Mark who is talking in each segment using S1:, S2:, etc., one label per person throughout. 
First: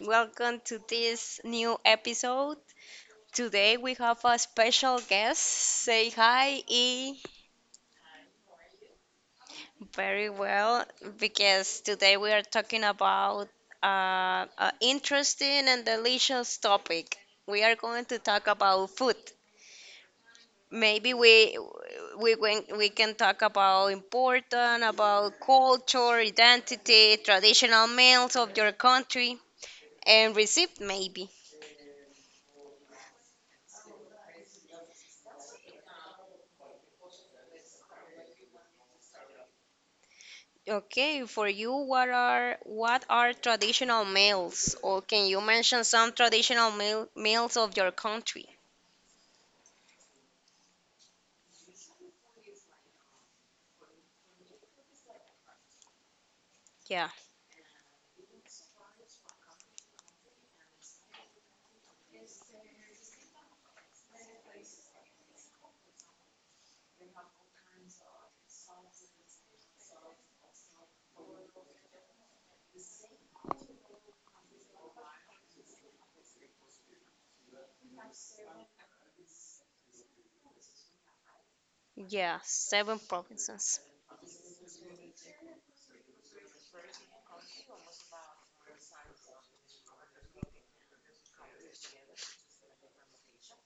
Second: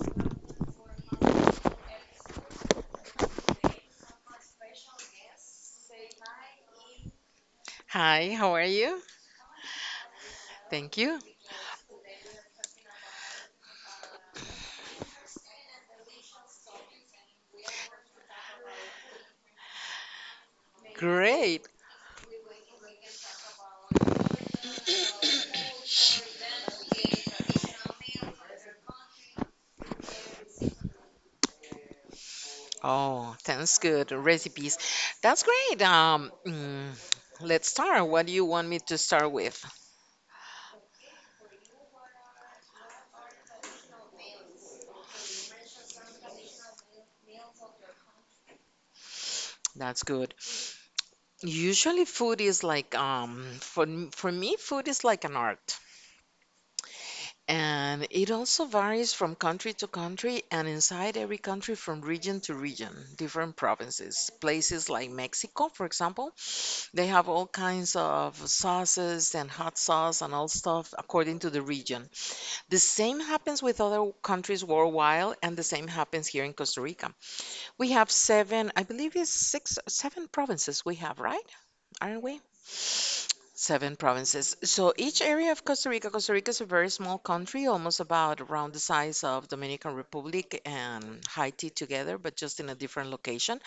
S1: Welcome to this new episode. Today we have a special guest. Say hi, E.
S2: Hi, how are you?
S1: Very well,
S2: Thank you.
S1: because today we are talking about an interesting and delicious topic. We are going to talk about food. Maybe we
S2: Great.
S1: we can, we can talk about important, about culture, identity, traditional meals of your country, and receipt maybe.
S2: Oh, sounds good. Recipes. That's great. Let's start. What do you want me to start with?
S1: Okay, for you, what are traditional meals? Or can you mention some traditional meals of your country?
S2: That's good. Usually food is like for me food is like an art.
S1: Yeah,
S2: And it also varies from country to country and inside every country from region to region, different provinces. Places like Mexico, for example, they have all kinds of sauces and hot sauce and all stuff according to the region. The same happens with other countries worldwide, and the same happens here in Costa Rica. We have seven, I believe it's six, seven provinces we have, right? Aren't
S1: yeah,
S2: we?
S1: seven provinces.
S2: Seven provinces. So each area of Costa Rica, Costa Rica is a very small country, almost about around the size of Dominican Republic and Haiti together, but just in a different location.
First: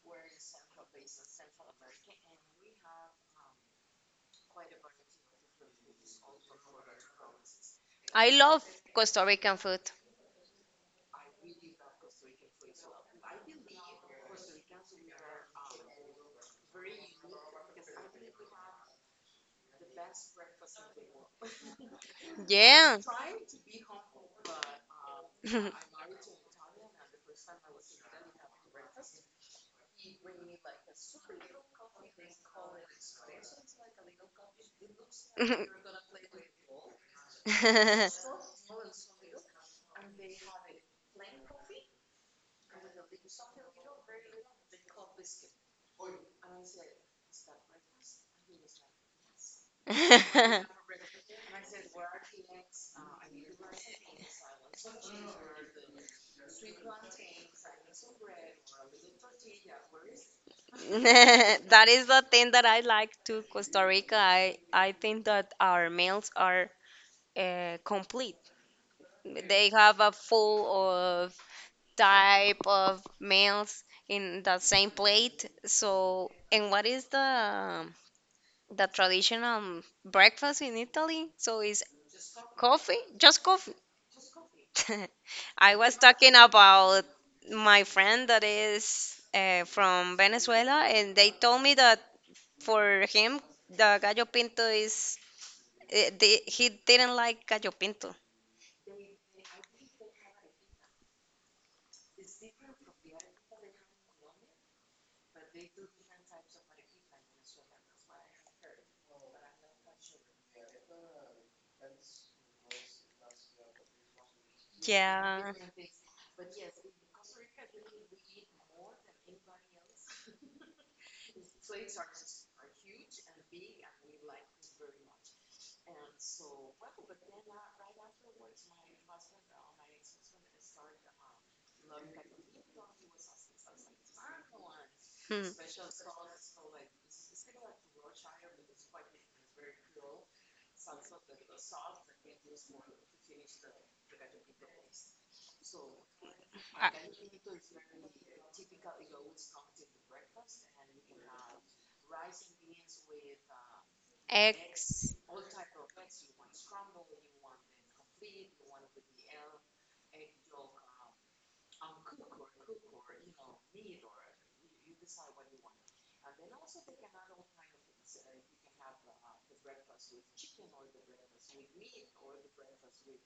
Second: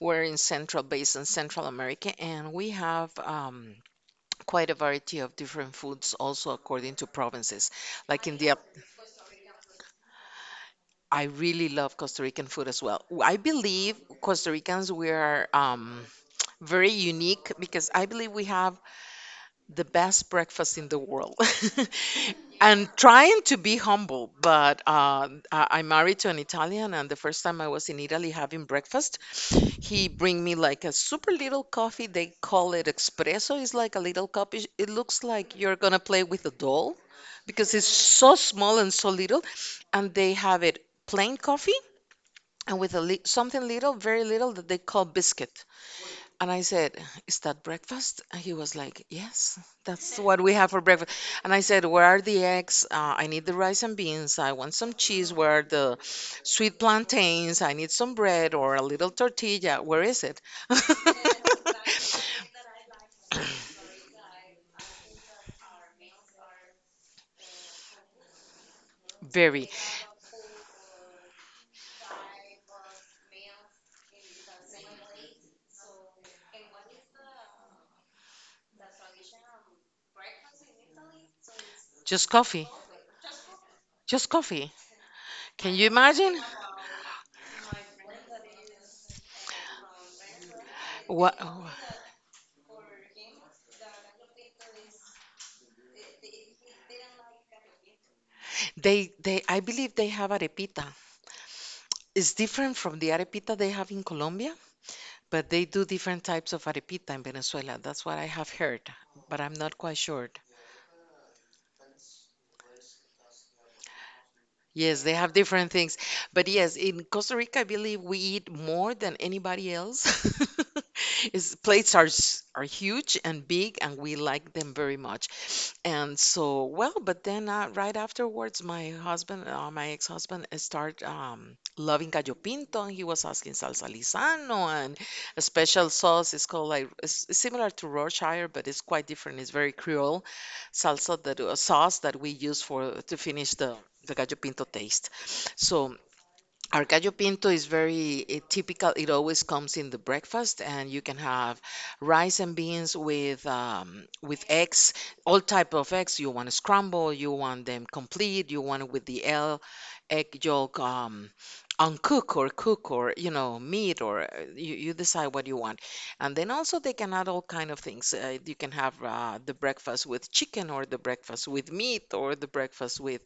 S2: We're in central basin, Central America, and we have quite a variety of different foods also according to provinces. Like
S1: I
S2: in the
S1: love Costa Rican food.
S2: I really love Costa Rican food as well. I believe Costa Ricans we are very unique because I believe we have the best breakfast in the world. And
S1: Yeah.
S2: trying to be humble, but I'm married to an Italian, and the first time I was in Italy having breakfast, he bring me like a super little coffee. They call it espresso. It's like a little cup. It looks like you're gonna play with a doll because it's so small and so little. And they have it plain coffee and with a something little, very little that they call biscuit. And I said, "Is that breakfast?" And he was like, "Yes, that's what we have for breakfast." And I said, "Where are the eggs? I need the rice and beans. I want some cheese. Where are the sweet plantains? I need some bread or a little tortilla. Where is it?"
S1: That is the thing that I like to Costa Rica. I think that our meals are complete.
S2: Very.
S1: They have a full of type of meals in the same plate. So, and what is the traditional breakfast in Italy? So is
S2: Just coffee.
S1: coffee, just coffee.
S2: Just coffee. Can
S1: I
S2: you
S1: was talking
S2: imagine?
S1: about my friend that is from Venezuela, and they
S2: What
S1: told me that for him the gallo pinto is he didn't like gallo pinto.
S2: they I believe they have arepita. It's different from the arepita they have in Colombia. But they do different types of arepita in Venezuela. That's what I have heard, but I'm not quite sure. Yes, they have
S1: Yeah.
S2: different things. But yes, in Costa Rica, I believe we eat more than anybody else. Is plates are are huge and big, and we like them very much. And so, well, but then right afterwards, my husband, my ex-husband, started loving gallo pinto, and he was asking salsa lisano and a
S1: Hmm.
S2: special sauce. It's called like it's similar to Yorkshire, but it's quite different. It's very Creole salsa that a sauce that we use for to finish the gallo pinto taste. So our
S1: Uh,
S2: gallo pinto is very typical. It always comes in the breakfast, and you can have rice and beans with eggs,
S1: Eggs.
S2: all type of eggs. You want to scramble, you want them complete, you want it with the L egg yolk uncook or cook or you know meat or you decide what you want. And then also they can add all kind of things. You can have the breakfast with chicken or the breakfast with meat or the breakfast with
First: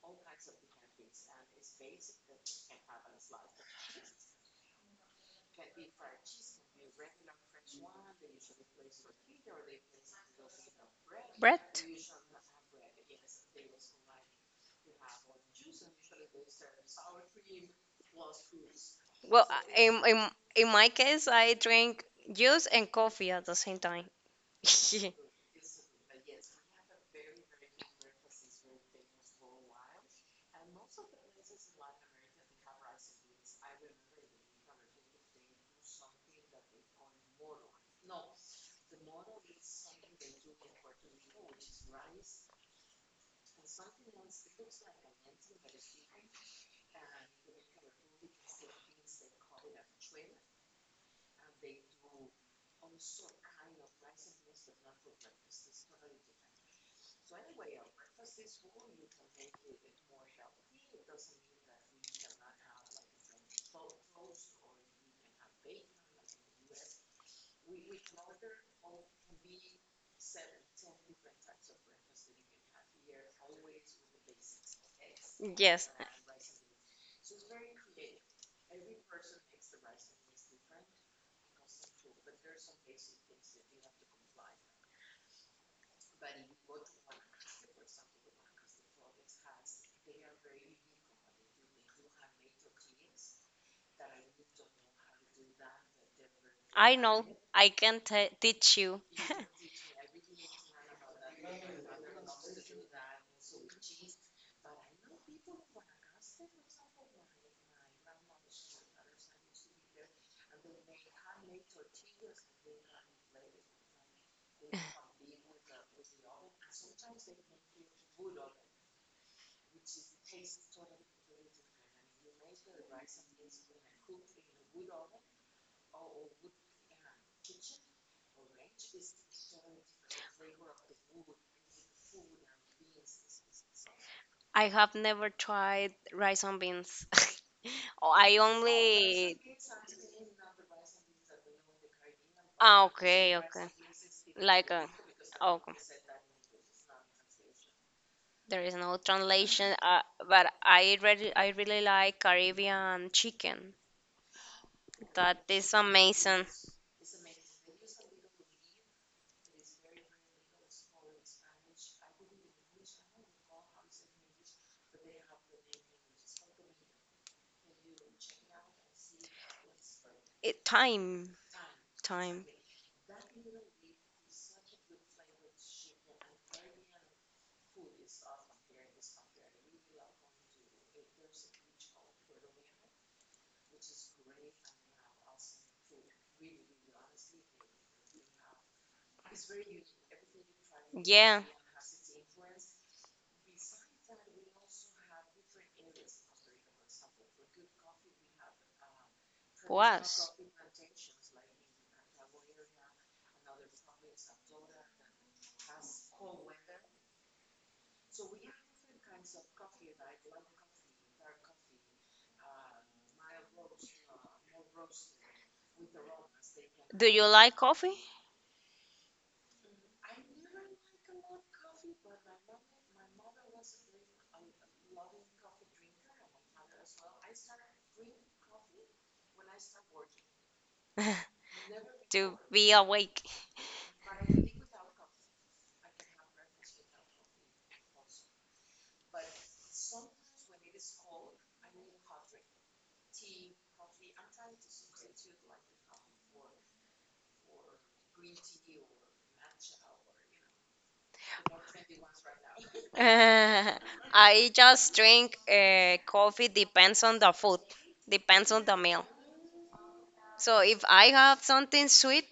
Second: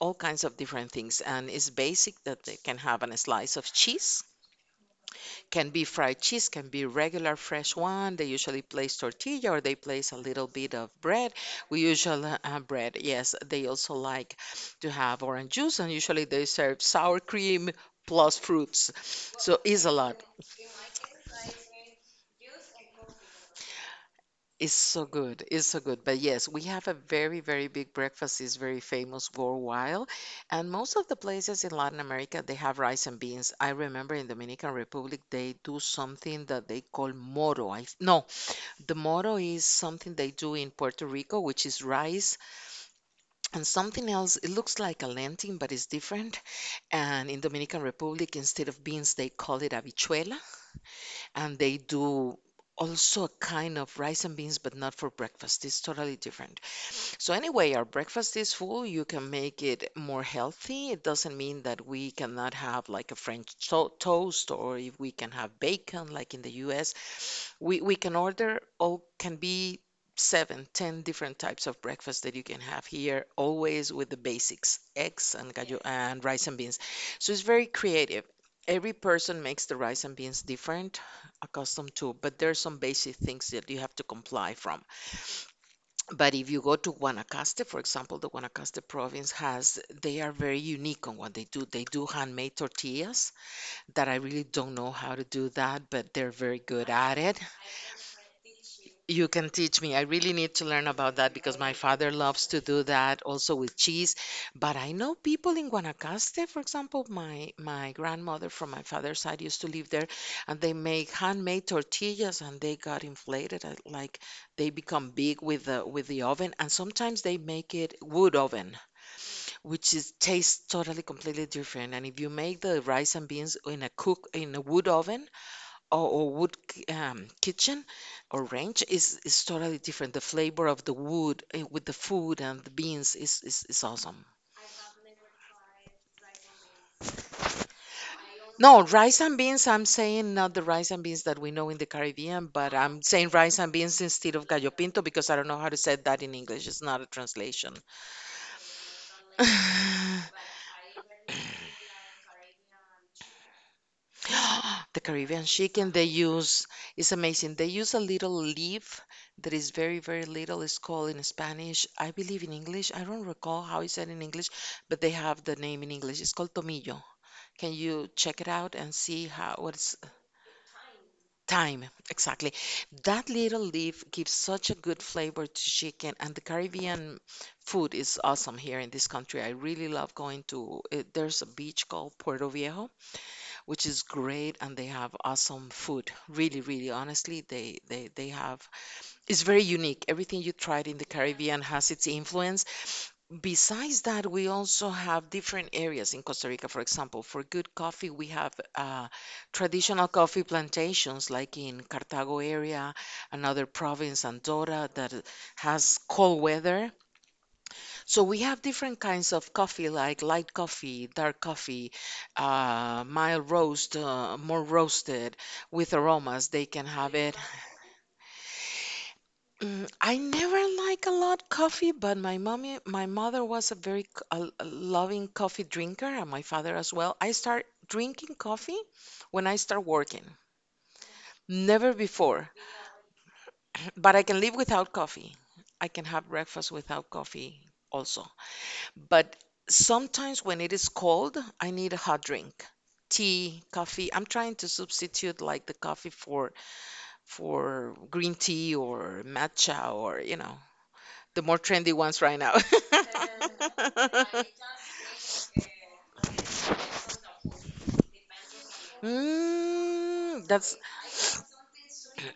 S2: all kinds of different things. And it's basic that they can have a slice of cheese, can be fried cheese, can be regular fresh one. They usually place tortilla or they place a little bit of bread. We
S1: Bread?
S2: usually bread, yes. They also like to have orange juice, and usually they serve sour cream plus fruits.
S1: Well,
S2: So
S1: I-
S2: it's a
S1: in,
S2: lot.
S1: in, in my case, I drink juice and coffee at the same time.
S2: It's so good. It's so good. But yes, we have a very, very big breakfast. It's very famous worldwide. And most of the places in Latin America, they have rice and beans. I remember in Dominican Republic, they do something that they call moro. I, no, the moro is something they do in Puerto Rico, which is rice and something else. It looks like a lentil, but it's different. And in Dominican Republic, instead of beans, they call it habichuela. And they do also a kind of rice and beans, but not for breakfast. It's totally different. So anyway, our breakfast is full. You can make it more healthy. It doesn't mean that we cannot have like a French to toast or if we can have bacon like in the US. We can order all can be seven, ten different types of breakfast that you can have here, always with the basics, eggs and gallo. Yes.
S1: Yes,
S2: And rice and beans. So it's very creative. Every person makes the rice and beans different, accustomed to, but there are some basic things that you have to comply from. But if you go to Guanacaste, for example, the Guanacaste province has, they are very unique on what they do. They do handmade tortillas that I really don't know how to do that, but they're very good
S1: I
S2: at
S1: know.
S2: it.
S1: I can t teach you.
S2: You can teach me. I really need to learn about that because my father loves to do that also with cheese. But I know people in Guanacaste, for example, my grandmother from my father's side used to live there, and they make handmade tortillas and they got inflated, like they become big with the oven, and sometimes they make it wood oven, which is tastes totally completely different. And if you make the rice and beans in a cook in a wood oven, or wood kitchen or ranch is totally different. The flavor of the wood with the food and the beans is awesome.
S1: I have never tried rice and beans. Oh, I
S2: No, rice
S1: only.
S2: and beans, I'm saying not the rice and beans that we know in the Caribbean, but
S1: Ah,
S2: I'm saying
S1: okay,
S2: rice
S1: okay.
S2: and beans instead of
S1: Like
S2: gallo
S1: a.
S2: pinto because I don't know how
S1: Okay.
S2: to say that in English. It's not a translation.
S1: There is no translation, but I really like Caribbean chicken.
S2: The
S1: That
S2: Caribbean
S1: is
S2: chicken they
S1: amazing.
S2: use is amazing. They use a little leaf that is very, very little. It's called in Spanish, I believe in English. I don't recall how it's said in English, but they have the name in English. It's called tomillo. Can you check it out and see how what's
S1: It, time,
S2: time
S1: time.
S2: exactly? That little leaf gives such a good flavor to chicken, and the Caribbean food is awesome here in this country. I really love going to. There's a beach called Puerto Viejo, which is great, and they have awesome food, really, really, honestly, they have it's very unique. Everything you tried in the
S1: Yeah,
S2: Caribbean has its influence. Besides that, we also have different areas in Costa Rica. For example, for good coffee, we have traditional
S1: was.
S2: coffee plantations like in Cartago area, another province, Andorra, that has cold weather. So we have different kinds of coffee, like light coffee, dark coffee, mild roast, more roasted with aromas. They can
S1: Do
S2: have
S1: you
S2: it.
S1: like coffee?
S2: I never like a lot coffee, but my mommy, my mother was a very a loving coffee drinker, and my father as well. I start drinking coffee when I start working, never
S1: To
S2: before.
S1: be awake.
S2: But I can live without coffee. I can have breakfast without coffee also. But sometimes when it is cold, I need a hot drink. Tea, coffee. I'm trying to substitute like the coffee for green tea or matcha or, you know, the more trendy ones right now.
S1: I just drink coffee depends on the food, depends on the meal.
S2: Mm,
S1: So
S2: that's
S1: if I have something sweet,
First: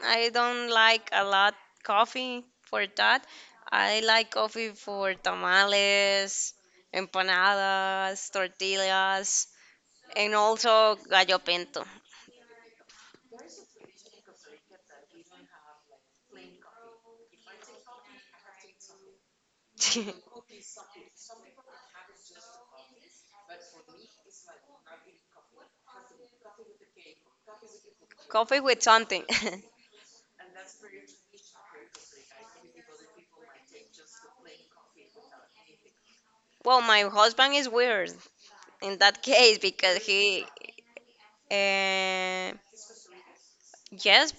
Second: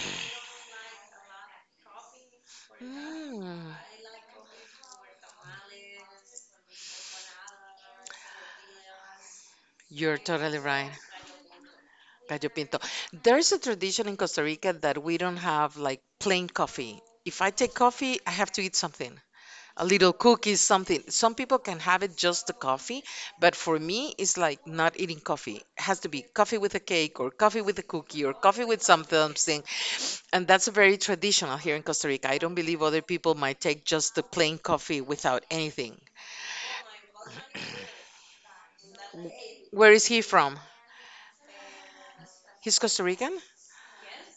S1: I don't like a lot coffee for that.
S2: mm,
S1: I like coffee for tamales, empanadas, tortillas,
S2: you're
S1: and
S2: totally right.
S1: also gallo pinto.
S2: Gallo Pinto. There's a tradition in Costa Rica that we don't have like plain coffee. If I take coffee, I have to eat something. A little cookies, something. Some people can have it just the coffee, but for me, it's like not eating coffee. It has to be coffee with a cake or coffee with a cookie or
S1: Coffee
S2: coffee with
S1: with something.
S2: something. And that's very traditional here in Costa Rica. I don't believe other people might take just the plain coffee without anything.
S1: Well, my husband is weird in that case
S2: Where
S1: because
S2: is he from?
S1: uh,
S2: He's Costa Rican?
S1: yes,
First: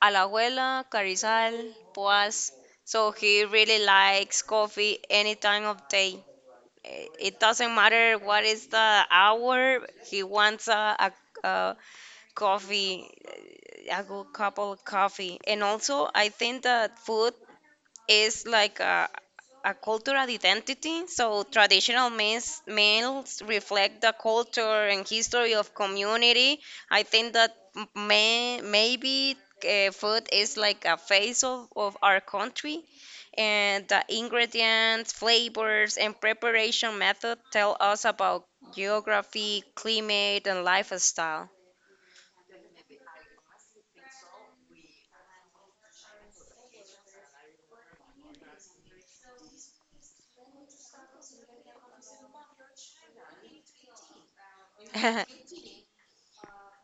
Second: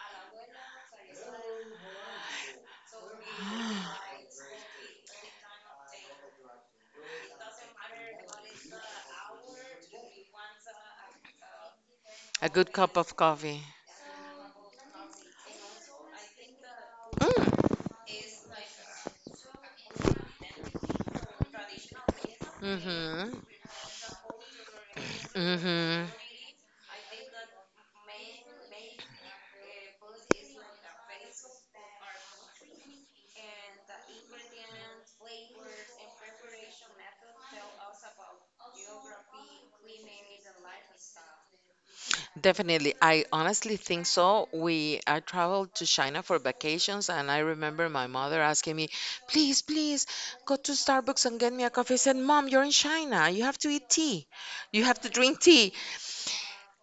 S1: a la abuela, Carizal, Poas. So he really likes coffee any time of day. It doesn't matter what is the hour, he wants a, a
S2: A good cup of coffee.
S1: a good cup of coffee. And also, I think that food
S2: Mm.
S1: is like a cultural identity. So traditional means,
S2: Hmm.
S1: meals reflect the culture and history of
S2: Hmm.
S1: community. I think that maybe food is like a face of our country. And the ingredients, flavors, and preparation method tell us about geography, climate, and lifestyle.
S2: Definitely. I honestly think so. We I traveled to China for vacations and I remember my mother asking me, "Please, please, go to Starbucks and get me a coffee." I said, "Mom, you're in China. You have to eat tea. You have to drink tea."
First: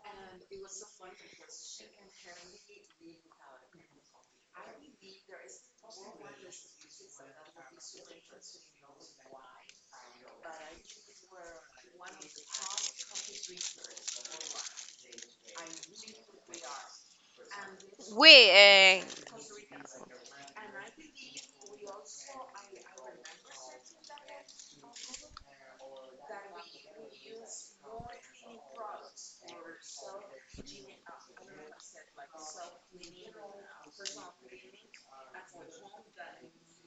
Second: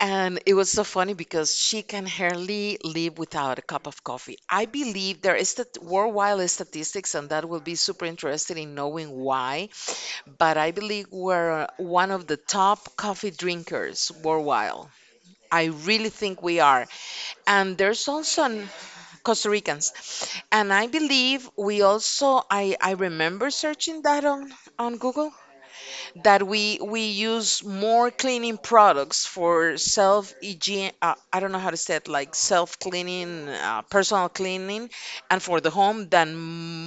S2: And it was so funny because she can hardly live without a cup of coffee. I believe there is the worldwide statistics and that will be super interested in knowing why, but I believe we're one of the top coffee drinkers worldwide. I really think we are. And there's also
S1: We,
S2: Costa Ricans. And I believe we also, I remember searching that on Google, that we use more cleaning products for self hygiene. I don't know how to say it, like self cleaning, personal cleaning, and for the home than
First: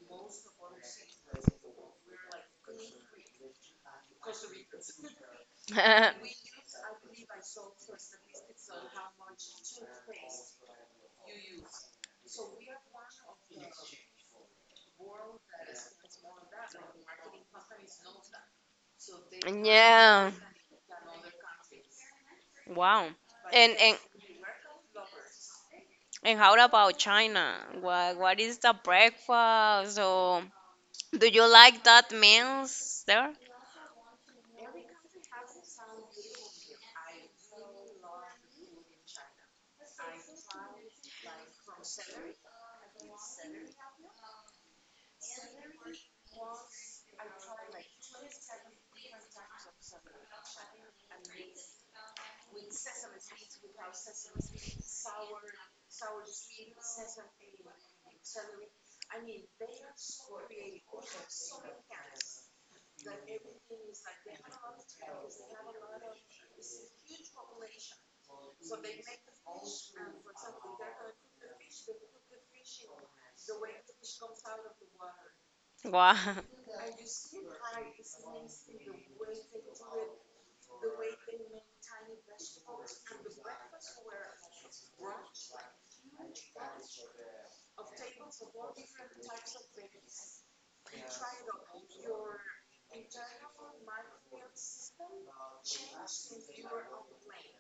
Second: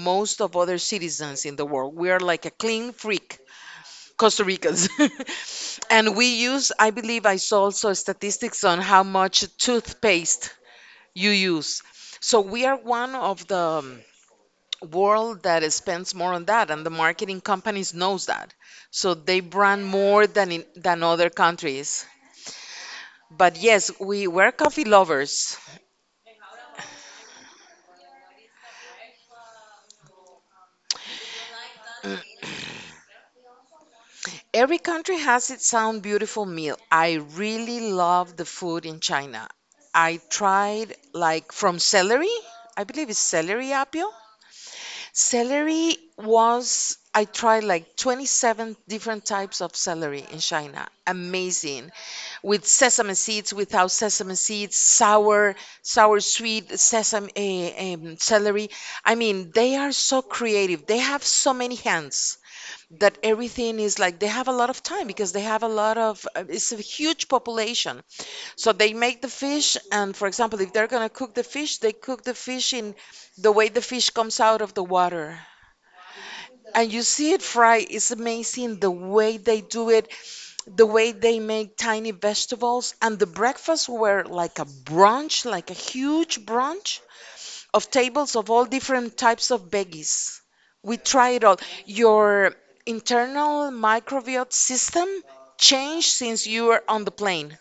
S2: most of other citizens in the world. We are like a clean freak Costa Ricans.
S1: uh,
S2: And we use, I believe I saw also statistics on how much toothpaste you use. So we are one of the world that spends more on that, and the marketing companies knows that. So they brand more
S1: yeah,
S2: than than other countries.
S1: wow.
S2: But
S1: And
S2: yes,
S1: and
S2: we were coffee lovers.
S1: And how about China? What is the breakfast? Or do you like that meals there?
S2: Every country has its own beautiful meal. I really love the food in China. I tried like from celery, I believe it's celery apio. Celery was, I tried like 27 different types of celery in China. Amazing. With sesame seeds, without sesame seeds, sour, sour, sweet sesame celery. I mean, they are so creative. They have so many hands that everything is like they have a lot of time because they have a lot of it's a huge population, so they make the fish, and for example if they're going to cook the fish, they cook the fish in the way the fish comes out of the water,
S1: Wow.
S2: and you see it fried. It's amazing the way they do it, the way they make tiny vegetables. And the breakfasts were like a brunch, like a huge brunch of tables of all different types of veggies. We try it all. Your internal microbiota system changed since you were on the plane.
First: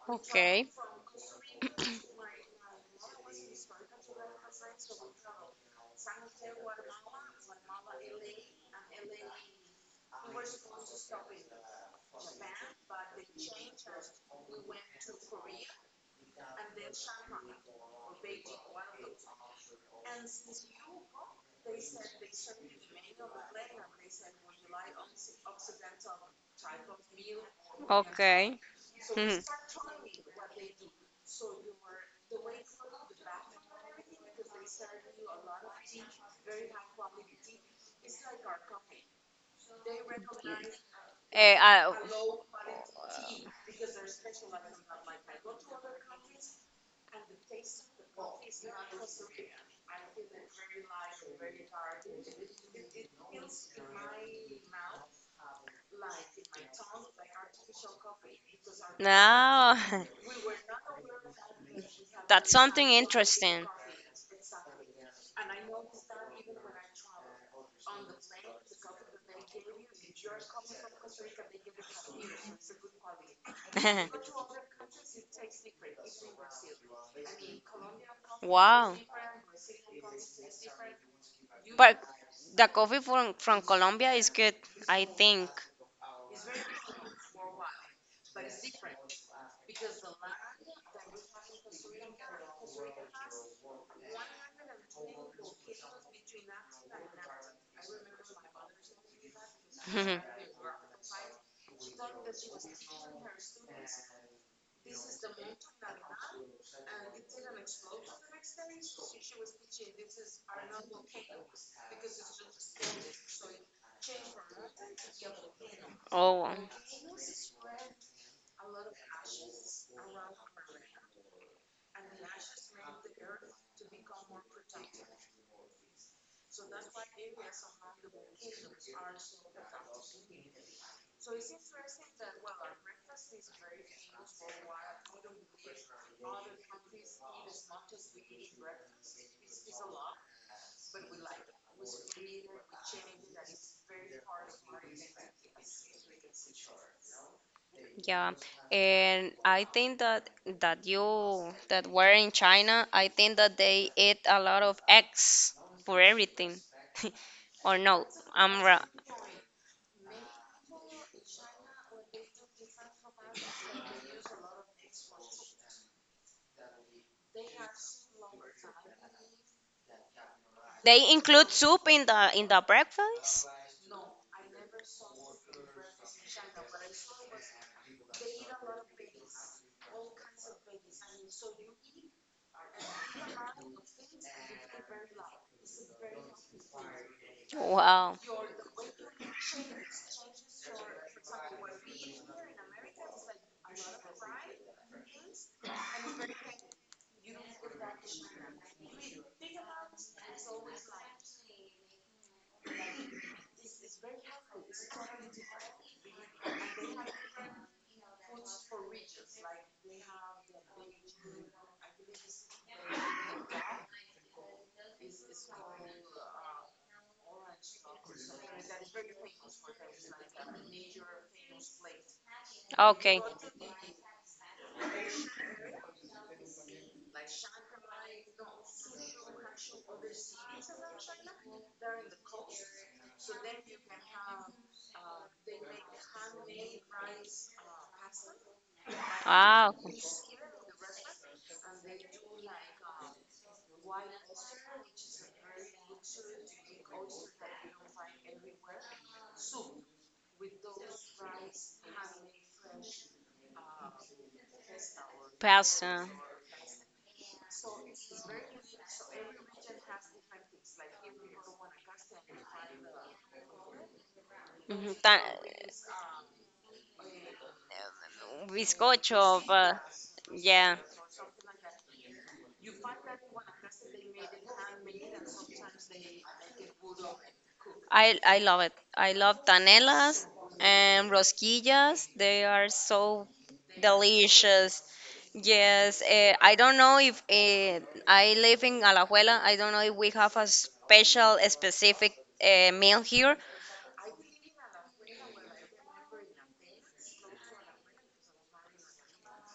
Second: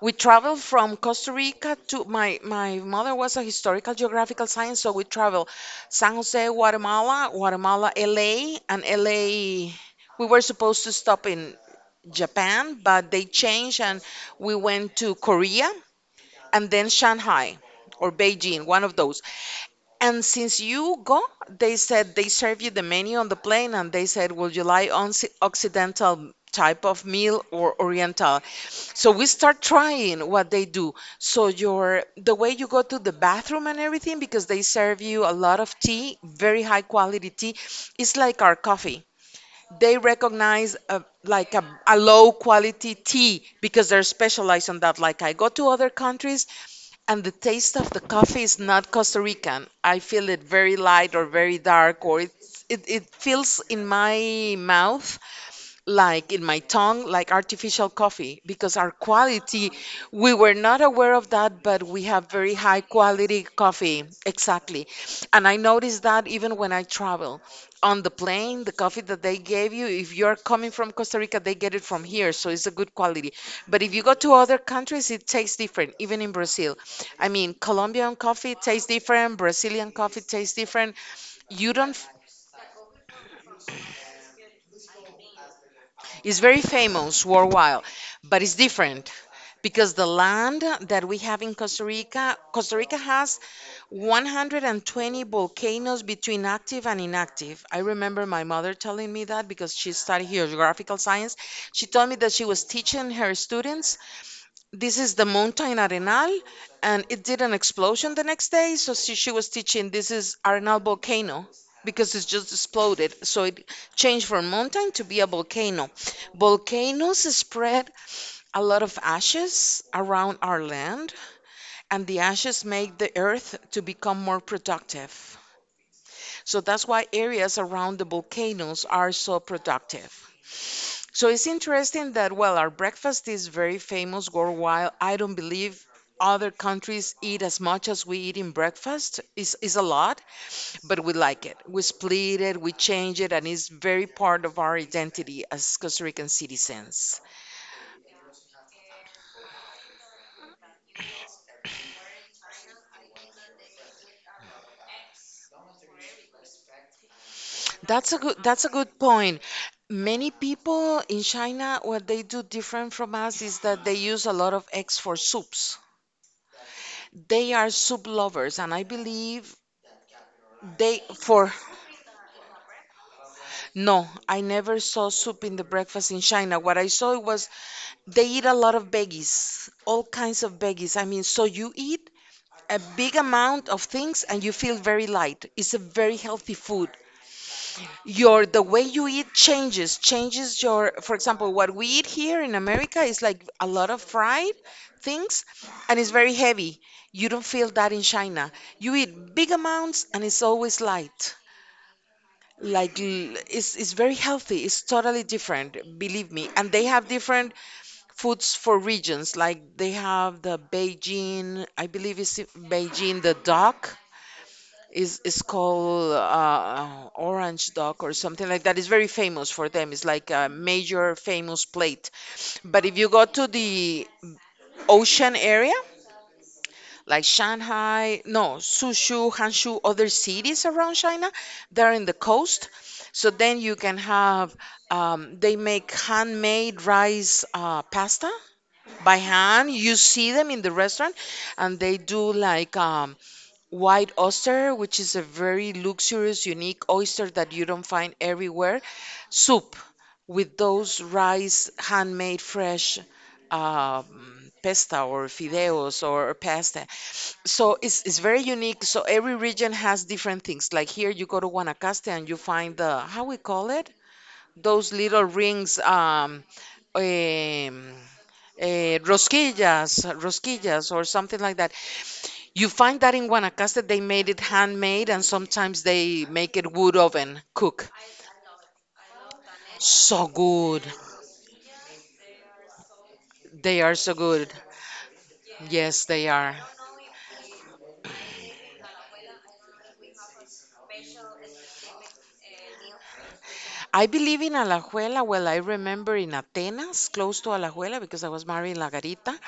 S2: We traveled
S1: Okay.
S2: from Costa Rica to my mother was a historical geographical science, so we traveled San Jose, Guatemala, Guatemala, LA, and LA. We were supposed to stop in Japan, but they changed, and we went to Korea and then Shanghai or Beijing, one of those. And since you go, they said they serve you the menu on the plane, and they said, "Would you like on Occidental type of meal or Oriental?"
S1: Okay.
S2: So we
S1: Mhm.
S2: start trying what they do. So your the way you go to the bathroom and everything, because they serve you a lot of tea, very high quality tea. It's like our coffee. They recognize
S1: Eh, I-
S2: a low quality tea because they're specialized on that. Like I go to other countries and the taste of the coffee is not Costa Rican. I feel it very light or very dark, or it feels in my mouth, like in my tongue, like artificial coffee, because our quality,
S1: Now.
S2: we were not aware of that, but we have
S1: That's
S2: very high
S1: something
S2: quality
S1: interesting.
S2: coffee. Exactly. And I noticed that even when I travel on the plane, the coffee that they gave you, if you're coming from Costa Rica, they get it from here. So it's a good quality. But if you go to other countries, it tastes different, even in Brazil. I mean, Colombian coffee tastes
S1: Wow.
S2: different, Brazilian coffee tastes different. You don't,
S1: But the coffee from Colombia is good, I think.
S2: it's very famous worldwide, but it's different because the land that we have in Costa Rica, Costa Rica has 120 volcanoes between active and inactive. I remember my mother telling me that because she studied geographical science. She told me that she was teaching her students, this is the mountain Arenal, and it did an explosion the next day. So she was teaching, this is Arenal volcano. Because it's just exploded, so it changed from mountain to be a volcano.
S1: Oh,
S2: Volcanoes spread a lot of ashes around our land, and the ashes make the earth to become more productive. So that's why areas around the volcanoes are so productive. So it's interesting that, well, our breakfast is very famous worldwide. I don't believe other countries eat as much as we eat in breakfast. It's a lot, but we like it. We split it, we change it, and it's very part of our identity as Costa Rican citizens.
S1: yeah, and I think that that you that were in China. I think that they eat a lot of eggs for everything. Or no,
S2: That's a good
S1: I'm
S2: that's a
S1: wrong.
S2: good point. Many people in China, what they do different from us is that they use a lot of eggs for soups. They are soup lovers, and I believe they
S1: They include
S2: for
S1: soup in the breakfast?
S2: no, I never saw soup in the breakfast in China. What I saw was they eat a lot of veggies, all kinds of veggies. I mean, so you eat a big amount of things and you feel very light. It's a very healthy food.
S1: Wow.
S2: Your the way you eat changes your, for example, what we eat here in America is like a lot of fried things, and it's very heavy. You don't feel that in China. You eat big amounts and it's always light, like it's very healthy, it's totally different, believe me. And they have different foods for regions, like they have the Beijing, I believe it's Beijing, the duck is called Orange Dog or something like that. It's very famous for them. It's like a major famous plate. But if you
S1: Okay.
S2: go to the ocean area, like Shanghai, no, Suzhou, Hangzhou, other cities around China, they're in the coast. So then you can have, they make handmade rice pasta by
S1: Wow.
S2: hand. You see them in the restaurant, and they do like white oyster, which is a very luxurious, unique oyster that you don't find everywhere. Soup with those rice, handmade fresh um, pesta or
S1: Pasta.
S2: fideos or pasta. So it's very unique. So every region has different things. Like here, you go to Guanacaste and you find the, how we call it?
S1: Mhm.
S2: Those little rings,
S1: Bizcocho, but
S2: rosquillas,
S1: yeah.
S2: rosquillas, or something like that. You find that in Guanacaste they made it handmade and sometimes they make it wood oven cook.
S1: I love it. I love tanelas
S2: So good.
S1: and rosquillas. They are so
S2: They are so good.
S1: delicious. Yes,
S2: Yes, they
S1: I
S2: are.
S1: don't know if I live in Alajuela. I don't know if we have a special, a specific meal here.
S2: I believe in Alajuela. Well, I remember in Atenas, close to Alajuela, because I was married in La Garita.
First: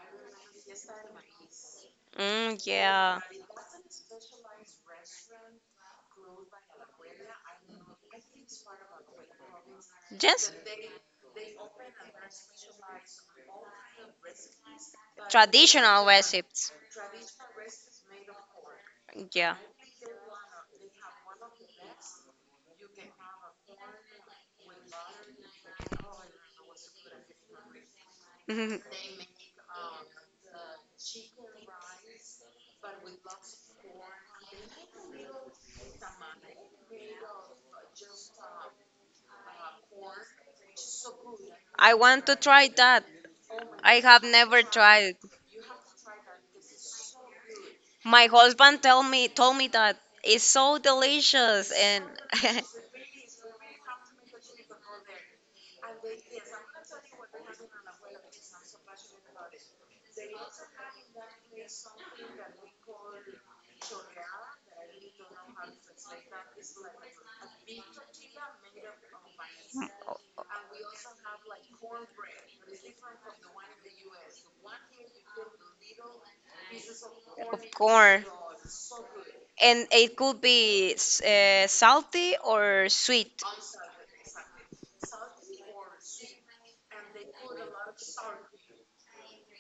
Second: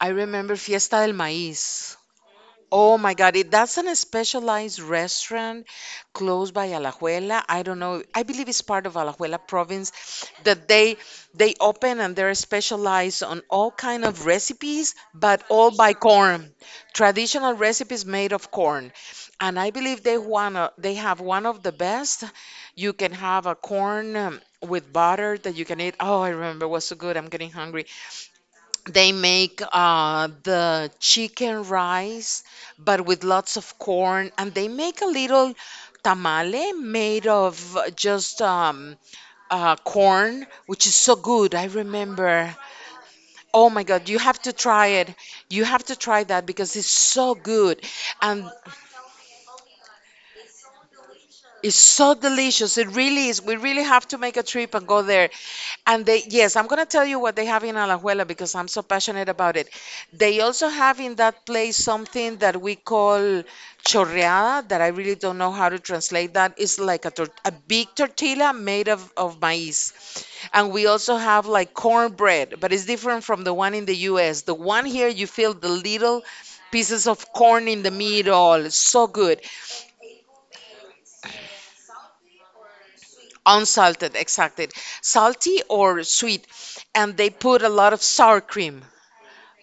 S2: I remember Fiesta del Maíz.
S1: Mm,
S2: Oh my
S1: yeah.
S2: God, it, that's an specialized restaurant close by Alajuela. I don't know. I believe it's part of Alajuela province
S1: Yes,
S2: that they open and they're specialized on all kind of recipes, but all by
S1: traditional
S2: corn.
S1: recipes.
S2: Traditional recipes made of corn.
S1: Yeah.
S2: And I believe they have one of the best. You can have a corn with butter that you can eat. Oh, I remember it was so good. I'm getting hungry. They make the chicken rice, but with lots of corn, and they make a little tamale made of just corn, which is so good. I
S1: I want to
S2: remember.
S1: try that.
S2: Oh my
S1: I
S2: God, you
S1: have
S2: have to
S1: never
S2: try it.
S1: tried.
S2: You have to try that because it's so good.
S1: My
S2: And
S1: husband tell me told me that it's so delicious
S2: it's
S1: and
S2: so delicious. It really is. We really have to make a trip and go there. And they, yes, I'm going to tell you what they have in Alajuela because I'm so passionate about it. They also have in that place something that we call chorreada, that I really don't know how to translate that. It's like a, a big tortilla made of maize. And we also have like cornbread, but it's different from the one in the US. The one here, you feel the little pieces of
S1: of
S2: corn in the
S1: corn,
S2: middle. So good.
S1: and it could be salty or sweet.
S2: Unsalted, exactly. Salty or sweet. And they put a lot of sour cream,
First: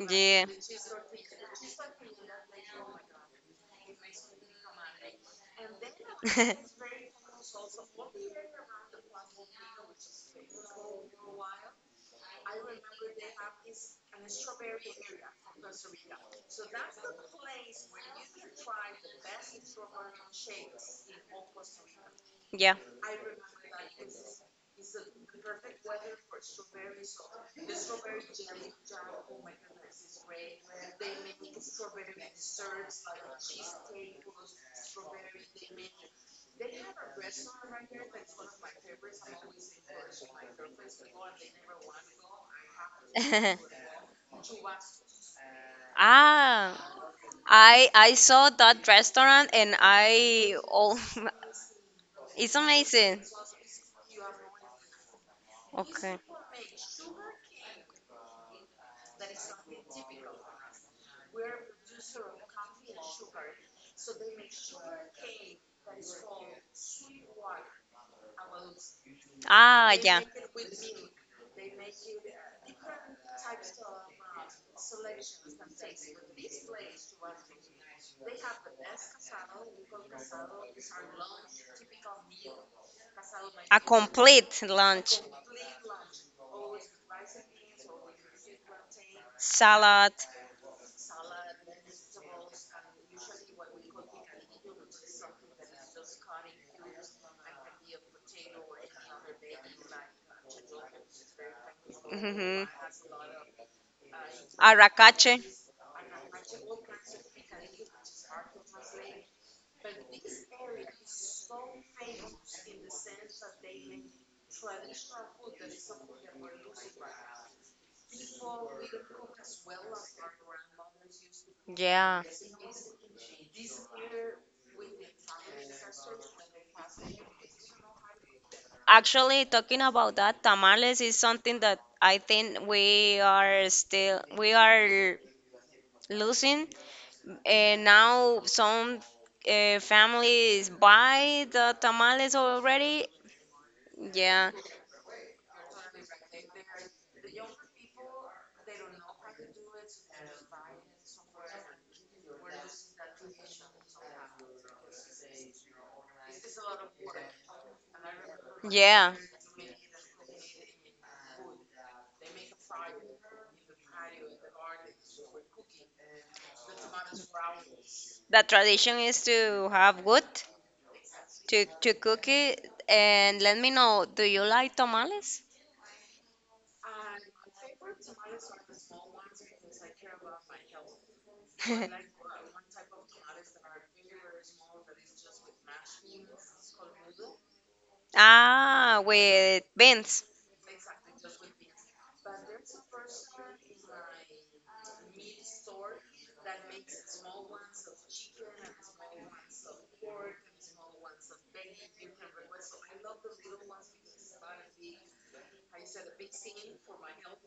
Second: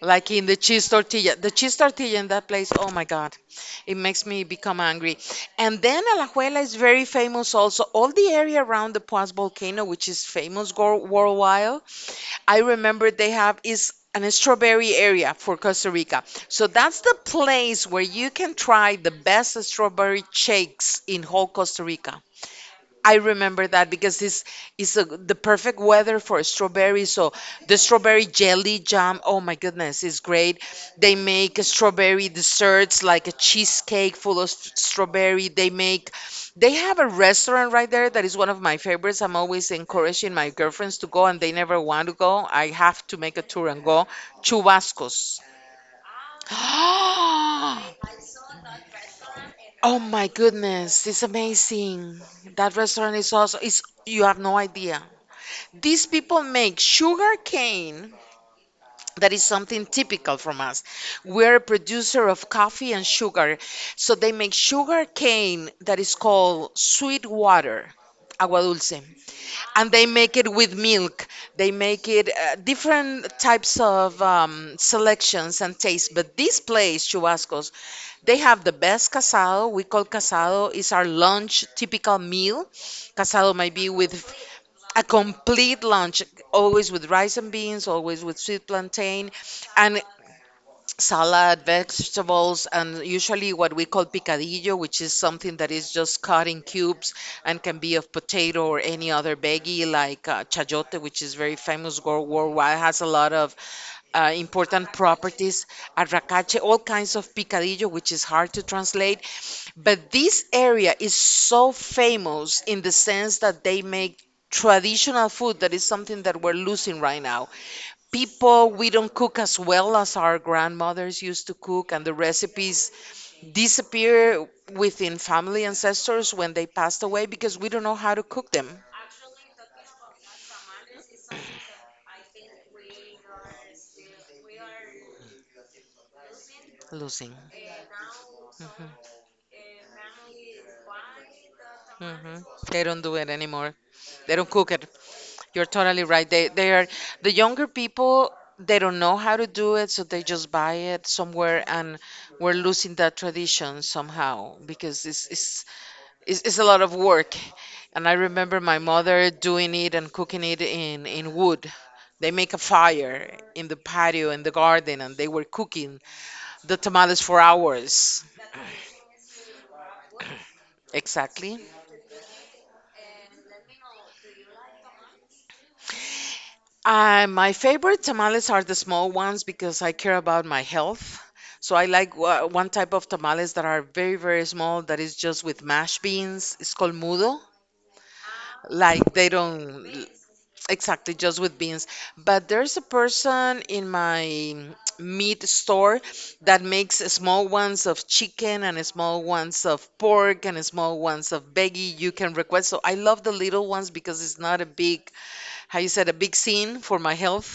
S2: like in the cheese tortilla. The cheese tortilla in that place, oh my God, it makes me become angry. And then Alajuela is very famous also. All the area around the Paz volcano, which is famous worldwide, I remember they have is an strawberry area for Costa Rica. So that's the place where you can try the best strawberry shakes in whole Costa Rica.
S1: yeah.
S2: I remember that because this is a, the perfect weather for strawberries. So the strawberry jelly jam, oh my goodness, is great. They make strawberry desserts like a cheesecake full of strawberry. They make, they have a restaurant right there that is one of my favorites. I'm always encouraging my girlfriends to go and they never want to go. I have to make a tour and go. Chubascos.
S1: ah, I I saw that restaurant and
S2: Oh my
S1: I, oh,
S2: goodness, it's amazing.
S1: it's
S2: That restaurant
S1: amazing.
S2: is also, it's, you have no idea. These
S1: Okay.
S2: people make sugar cane. That is something typical from us. We're a producer of coffee and sugar. So they make sugar cane that is called sweet water, agua dulce. And
S1: Ah,
S2: they
S1: yeah.
S2: make it with milk. They make it different types of selections and tastes. But this place, Chubascos, they have the best casado. We call casado is our lunch typical meal. Casado might
S1: A
S2: be with
S1: complete
S2: a
S1: lunch.
S2: complete lunch, always with rice and beans, always with sweet plantain, and
S1: Salad.
S2: salad, vegetables, and usually what we call picadillo, which is something that is just cut in cubes and can be of potato or any other veggie, like chayote, which is very famous
S1: Mm-hmm.
S2: worldwide, has a lot of important
S1: Arracache.
S2: properties, arracache, all kinds of picadillo, which is hard to translate. But this area is so famous in the sense that they make traditional food that is something that we're losing right now. People, we don't cook as well as our grandmothers used to cook, and the
S1: Yeah.
S2: recipes disappear within family ancestors when they passed away because we don't know how to cook them.
S1: Actually, talking about that, tamales is something that I think we are losing.
S2: Losing.
S1: And now some families buy the
S2: Hmm.
S1: tamales
S2: They don't
S1: already.
S2: do it anymore. They don't
S1: Yeah,
S2: cook it. You're totally right. They are the younger people. They don't know how to do it, so they just buy it somewhere, and we're losing that tradition somehow because it's a lot of work. And I remember my
S1: yeah.
S2: mother doing it and cooking it in wood. They make a fire in the patio in the garden, and they were cooking the tamales for hours.
S1: The tradition is to have wood
S2: Exactly.
S1: to cook it. And let me know, do you like tamales?
S2: My favorite tamales are the small ones because I care about my health. So I like one type of tamales that are very, very small, that is just with mashed beans. It's called mudo. Like
S1: Ah,
S2: they
S1: with
S2: don't,
S1: beans.
S2: exactly, just with beans. But there's a person in my meat store that makes small ones of chicken and small ones of pork and small ones of veggie you can request. So I love the little ones because it's not a big, how you said, a big scene for my health.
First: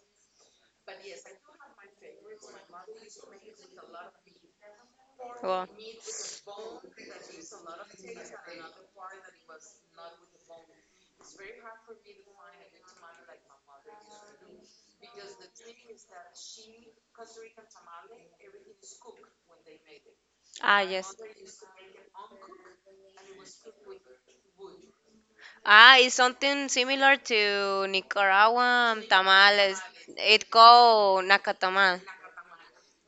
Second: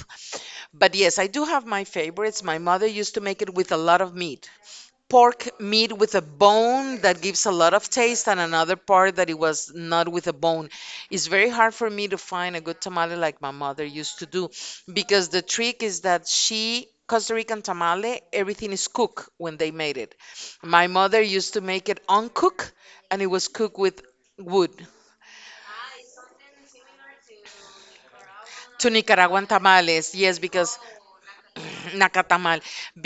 S2: But yes, I do have my favorites. My mother used to make it with a lot of meat. Pork
S1: Well,
S2: meat with a bone that gives a lot of taste, and another part that it was not with a bone. It's very hard for me to find a good tamale like my mother used to do because the trick is that she, Costa Rican tamale, everything is cooked when they made it. My
S1: yes.
S2: mother used to make it uncooked, and it was cooked with wood.
S1: Ah, it's something similar to
S2: To
S1: Nicaraguan
S2: Nicaraguan
S1: tamales.
S2: tamales. Yes,
S1: It
S2: because
S1: called nacatamal.
S2: Nacatamal,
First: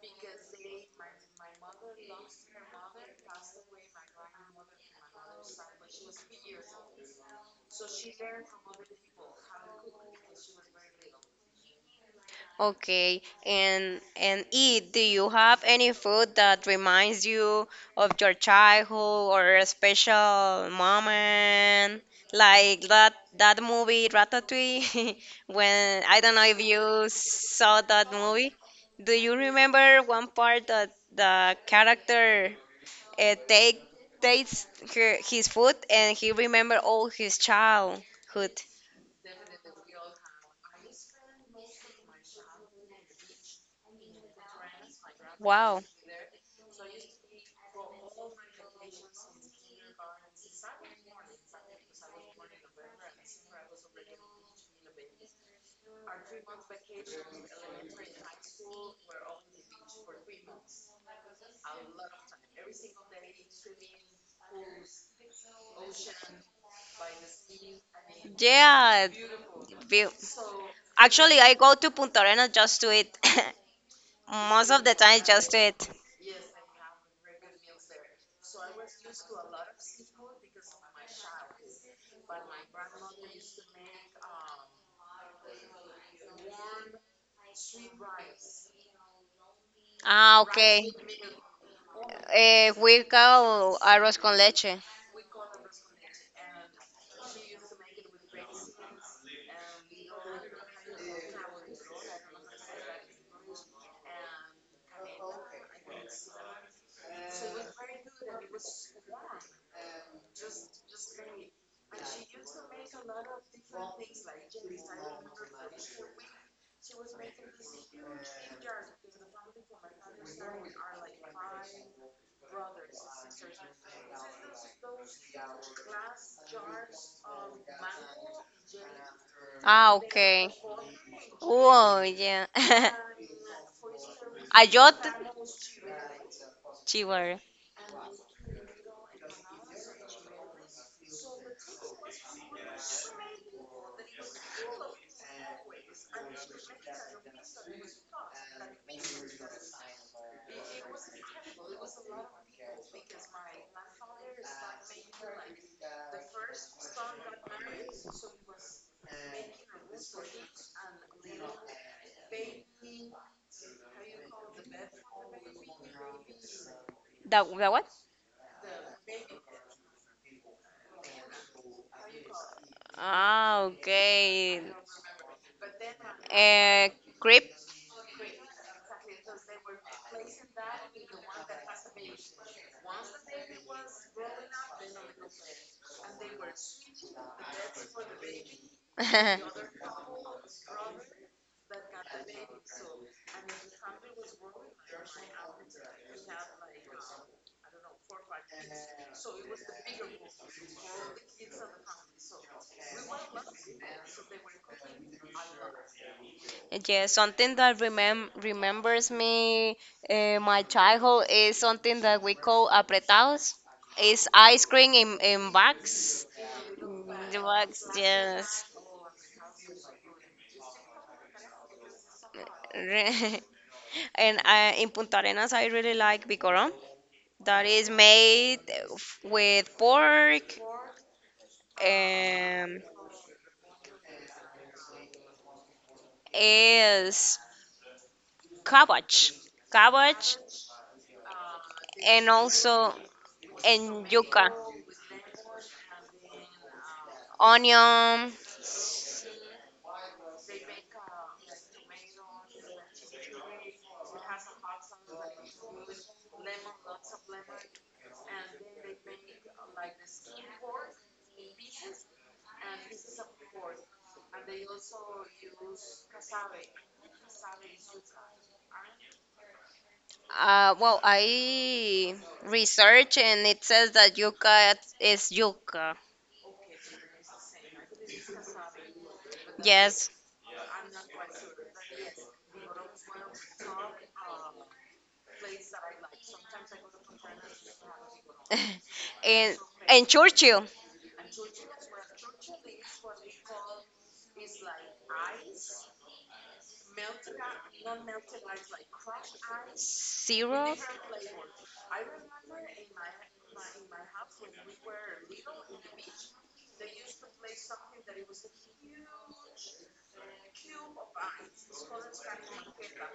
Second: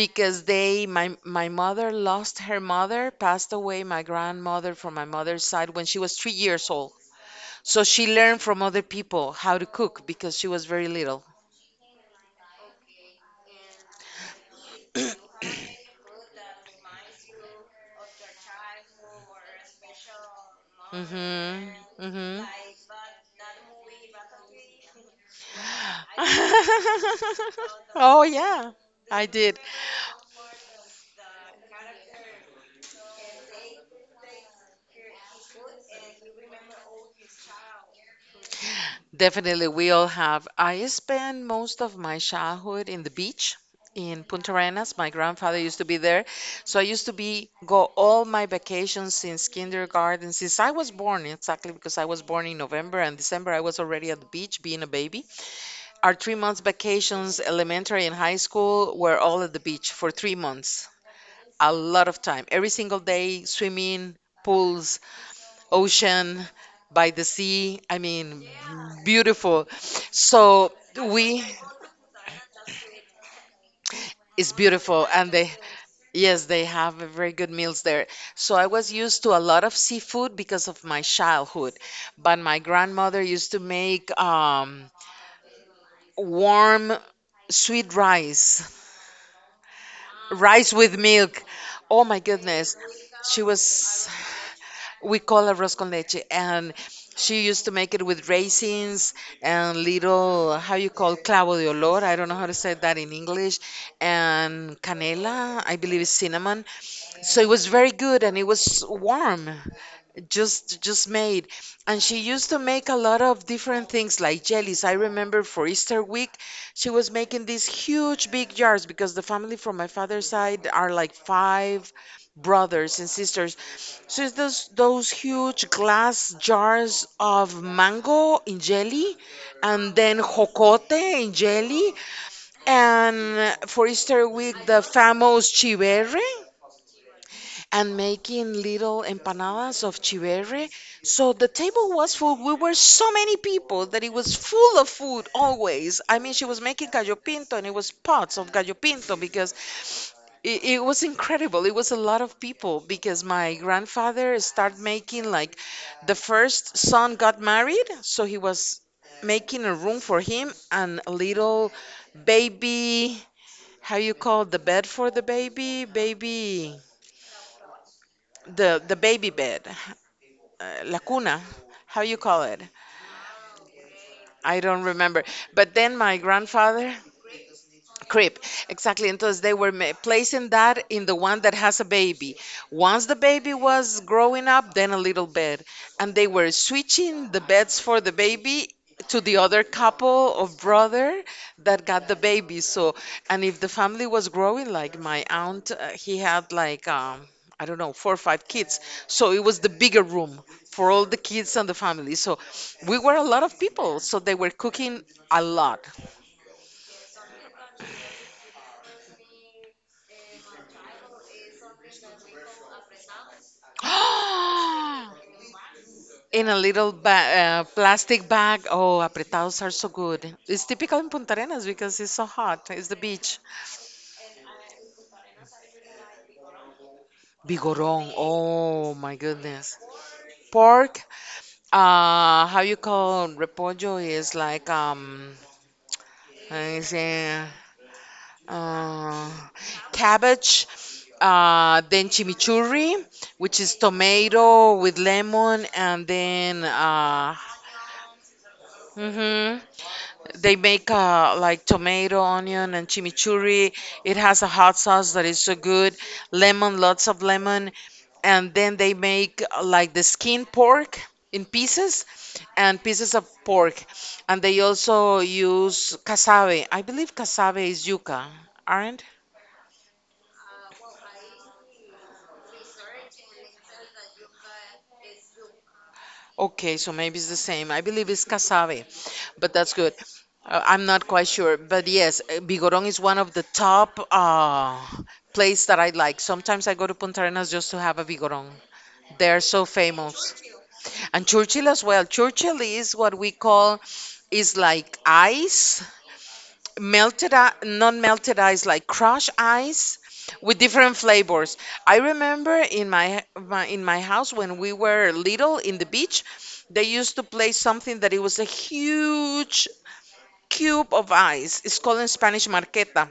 S2: because they my my mother lost her mother, passed away my grandmother from my mother's side when she was 3 years old. So she learned from other people how to cook because she was very little.
S1: Okay, and eat. Do you have any food that reminds you of your childhood or a special
S2: Mhm.
S1: moment,
S2: Mhm.
S1: like that movie Ratatouille? When I don't know if you saw that
S2: oh,
S1: movie.
S2: yeah,
S1: Do
S2: I
S1: you
S2: did.
S1: remember one part that the character? Take tastes his food and he remember all his childhood.
S2: Definitely, we all have. I spent most of my childhood in the beach in Punta Arenas. My grandfather used
S1: Wow.
S2: to be there, so I used to be go all my vacations since kindergarten, since I was born, exactly because I was born in November and December. I was already at the beach being a baby. Our 3 months vacations, elementary and high school, were all at the beach for 3 months. A lot of time, every single day, swimming, pools, ocean, by the sea. I mean,
S1: Yeah.
S2: beautiful.
S1: be-
S2: So
S1: Actually,
S2: we,
S1: I go to Punta Arenas just to eat.
S2: is
S1: Most of the
S2: beautiful,
S1: time,
S2: and
S1: just
S2: they,
S1: to eat.
S2: yes, they have very good meals there. So I was used to a lot of seafood because of my childhood, but my grandmother used to make warm sweet rice,
S1: Ah,
S2: rice
S1: okay.
S2: with milk. Oh my goodness,
S1: We
S2: she
S1: call
S2: was.
S1: arroz con leche.
S2: We call it arroz con leche, and she used to make it with raisins and little, how you call, clavo de olor. I don't know how to say that in English, and canela, I believe, is cinnamon. So it was very good, and it was warm, just made. And she used to make a lot of different things like jellies. I remember for Easter week, she was making these huge big jars because the family from my father's side are like five brothers and sisters. So it's those huge glass jars of mango in jelly,
S1: Ah,
S2: and then
S1: okay.
S2: jocote in jelly,
S1: Oh, yeah.
S2: and for Easter week the
S1: Ayot
S2: famous chiverre,
S1: chivar.
S2: and making little empanadas of chiverre. So the table was full. We were so many people that it was full of food always. I mean, she was making gallo pinto, and it was pots of gallo pinto because it was incredible. It was a lot of people because my grandfather started making like the first son got married, so he was making a room for him and a little baby. How you call the bed for the baby? Baby
S1: The what?
S2: the the baby bed, la cuna, how you call it?
S1: Ah, okay.
S2: I don't remember. But then my
S1: Eh,
S2: grandfather,
S1: Crepe.
S2: crib, exactly. Entonces they were placing that in the one that has a baby. Once the baby was growing up, then a little bed. And they were switching the beds for the baby to the other couple of brother that got the baby. So, and if the family was growing, like my aunt, he had like, I don't know, four or five kids. So it was the bigger room for all the kids and the family. So we were a lot of people. So they were cooking a lot.
S1: Yeah, something that remembers me my childhood is something that we call apretados. It's ice cream in, in bags.
S2: In a little
S1: The bags,
S2: plastic
S1: yes.
S2: bag. Oh, apretados are so good. It's typical in Punta Arenas because it's so hot. It's the beach.
S1: And in Punta Arenas, I really like bicoron. That is
S2: Bigorón.
S1: made
S2: Oh my
S1: with
S2: goodness.
S1: pork.
S2: Pork. How you
S1: Um,
S2: call repollo is like, I
S1: is
S2: say,
S1: cabbage,
S2: uh,
S1: cabbage,
S2: cabbage. Then
S1: and also
S2: chimichurri, which is
S1: and yuca,
S2: tomato with lemon, and then
S1: onion.
S2: hmm they make like tomato, onion, and chimichurri. It has a hot sauce that is so good. Lemon, lots of lemon. And then they make like the skin pork in pieces and pieces of pork. And they also use cassave. I believe cassave is yuca, aren't?
S1: Well, I research and it says that yucca is yucca.
S2: Okay, so maybe it's the same. I believe it's cassave, but that's good.
S1: Yes.
S2: I'm not quite sure, but yes, Vigorón is one of the top place that I like. Sometimes I go to Punta Arenas just to have a Vigorón. They're
S1: and,
S2: so
S1: and
S2: famous.
S1: Churchill.
S2: And Churchill as well. Churchill is what we call, is like ice, melted non-melted ice, like crushed ice with
S1: Zero?
S2: different flavors. I remember in my, my in my house when we were little in the beach, they used to play something that it was a huge cube of ice. It's called in Spanish marqueta,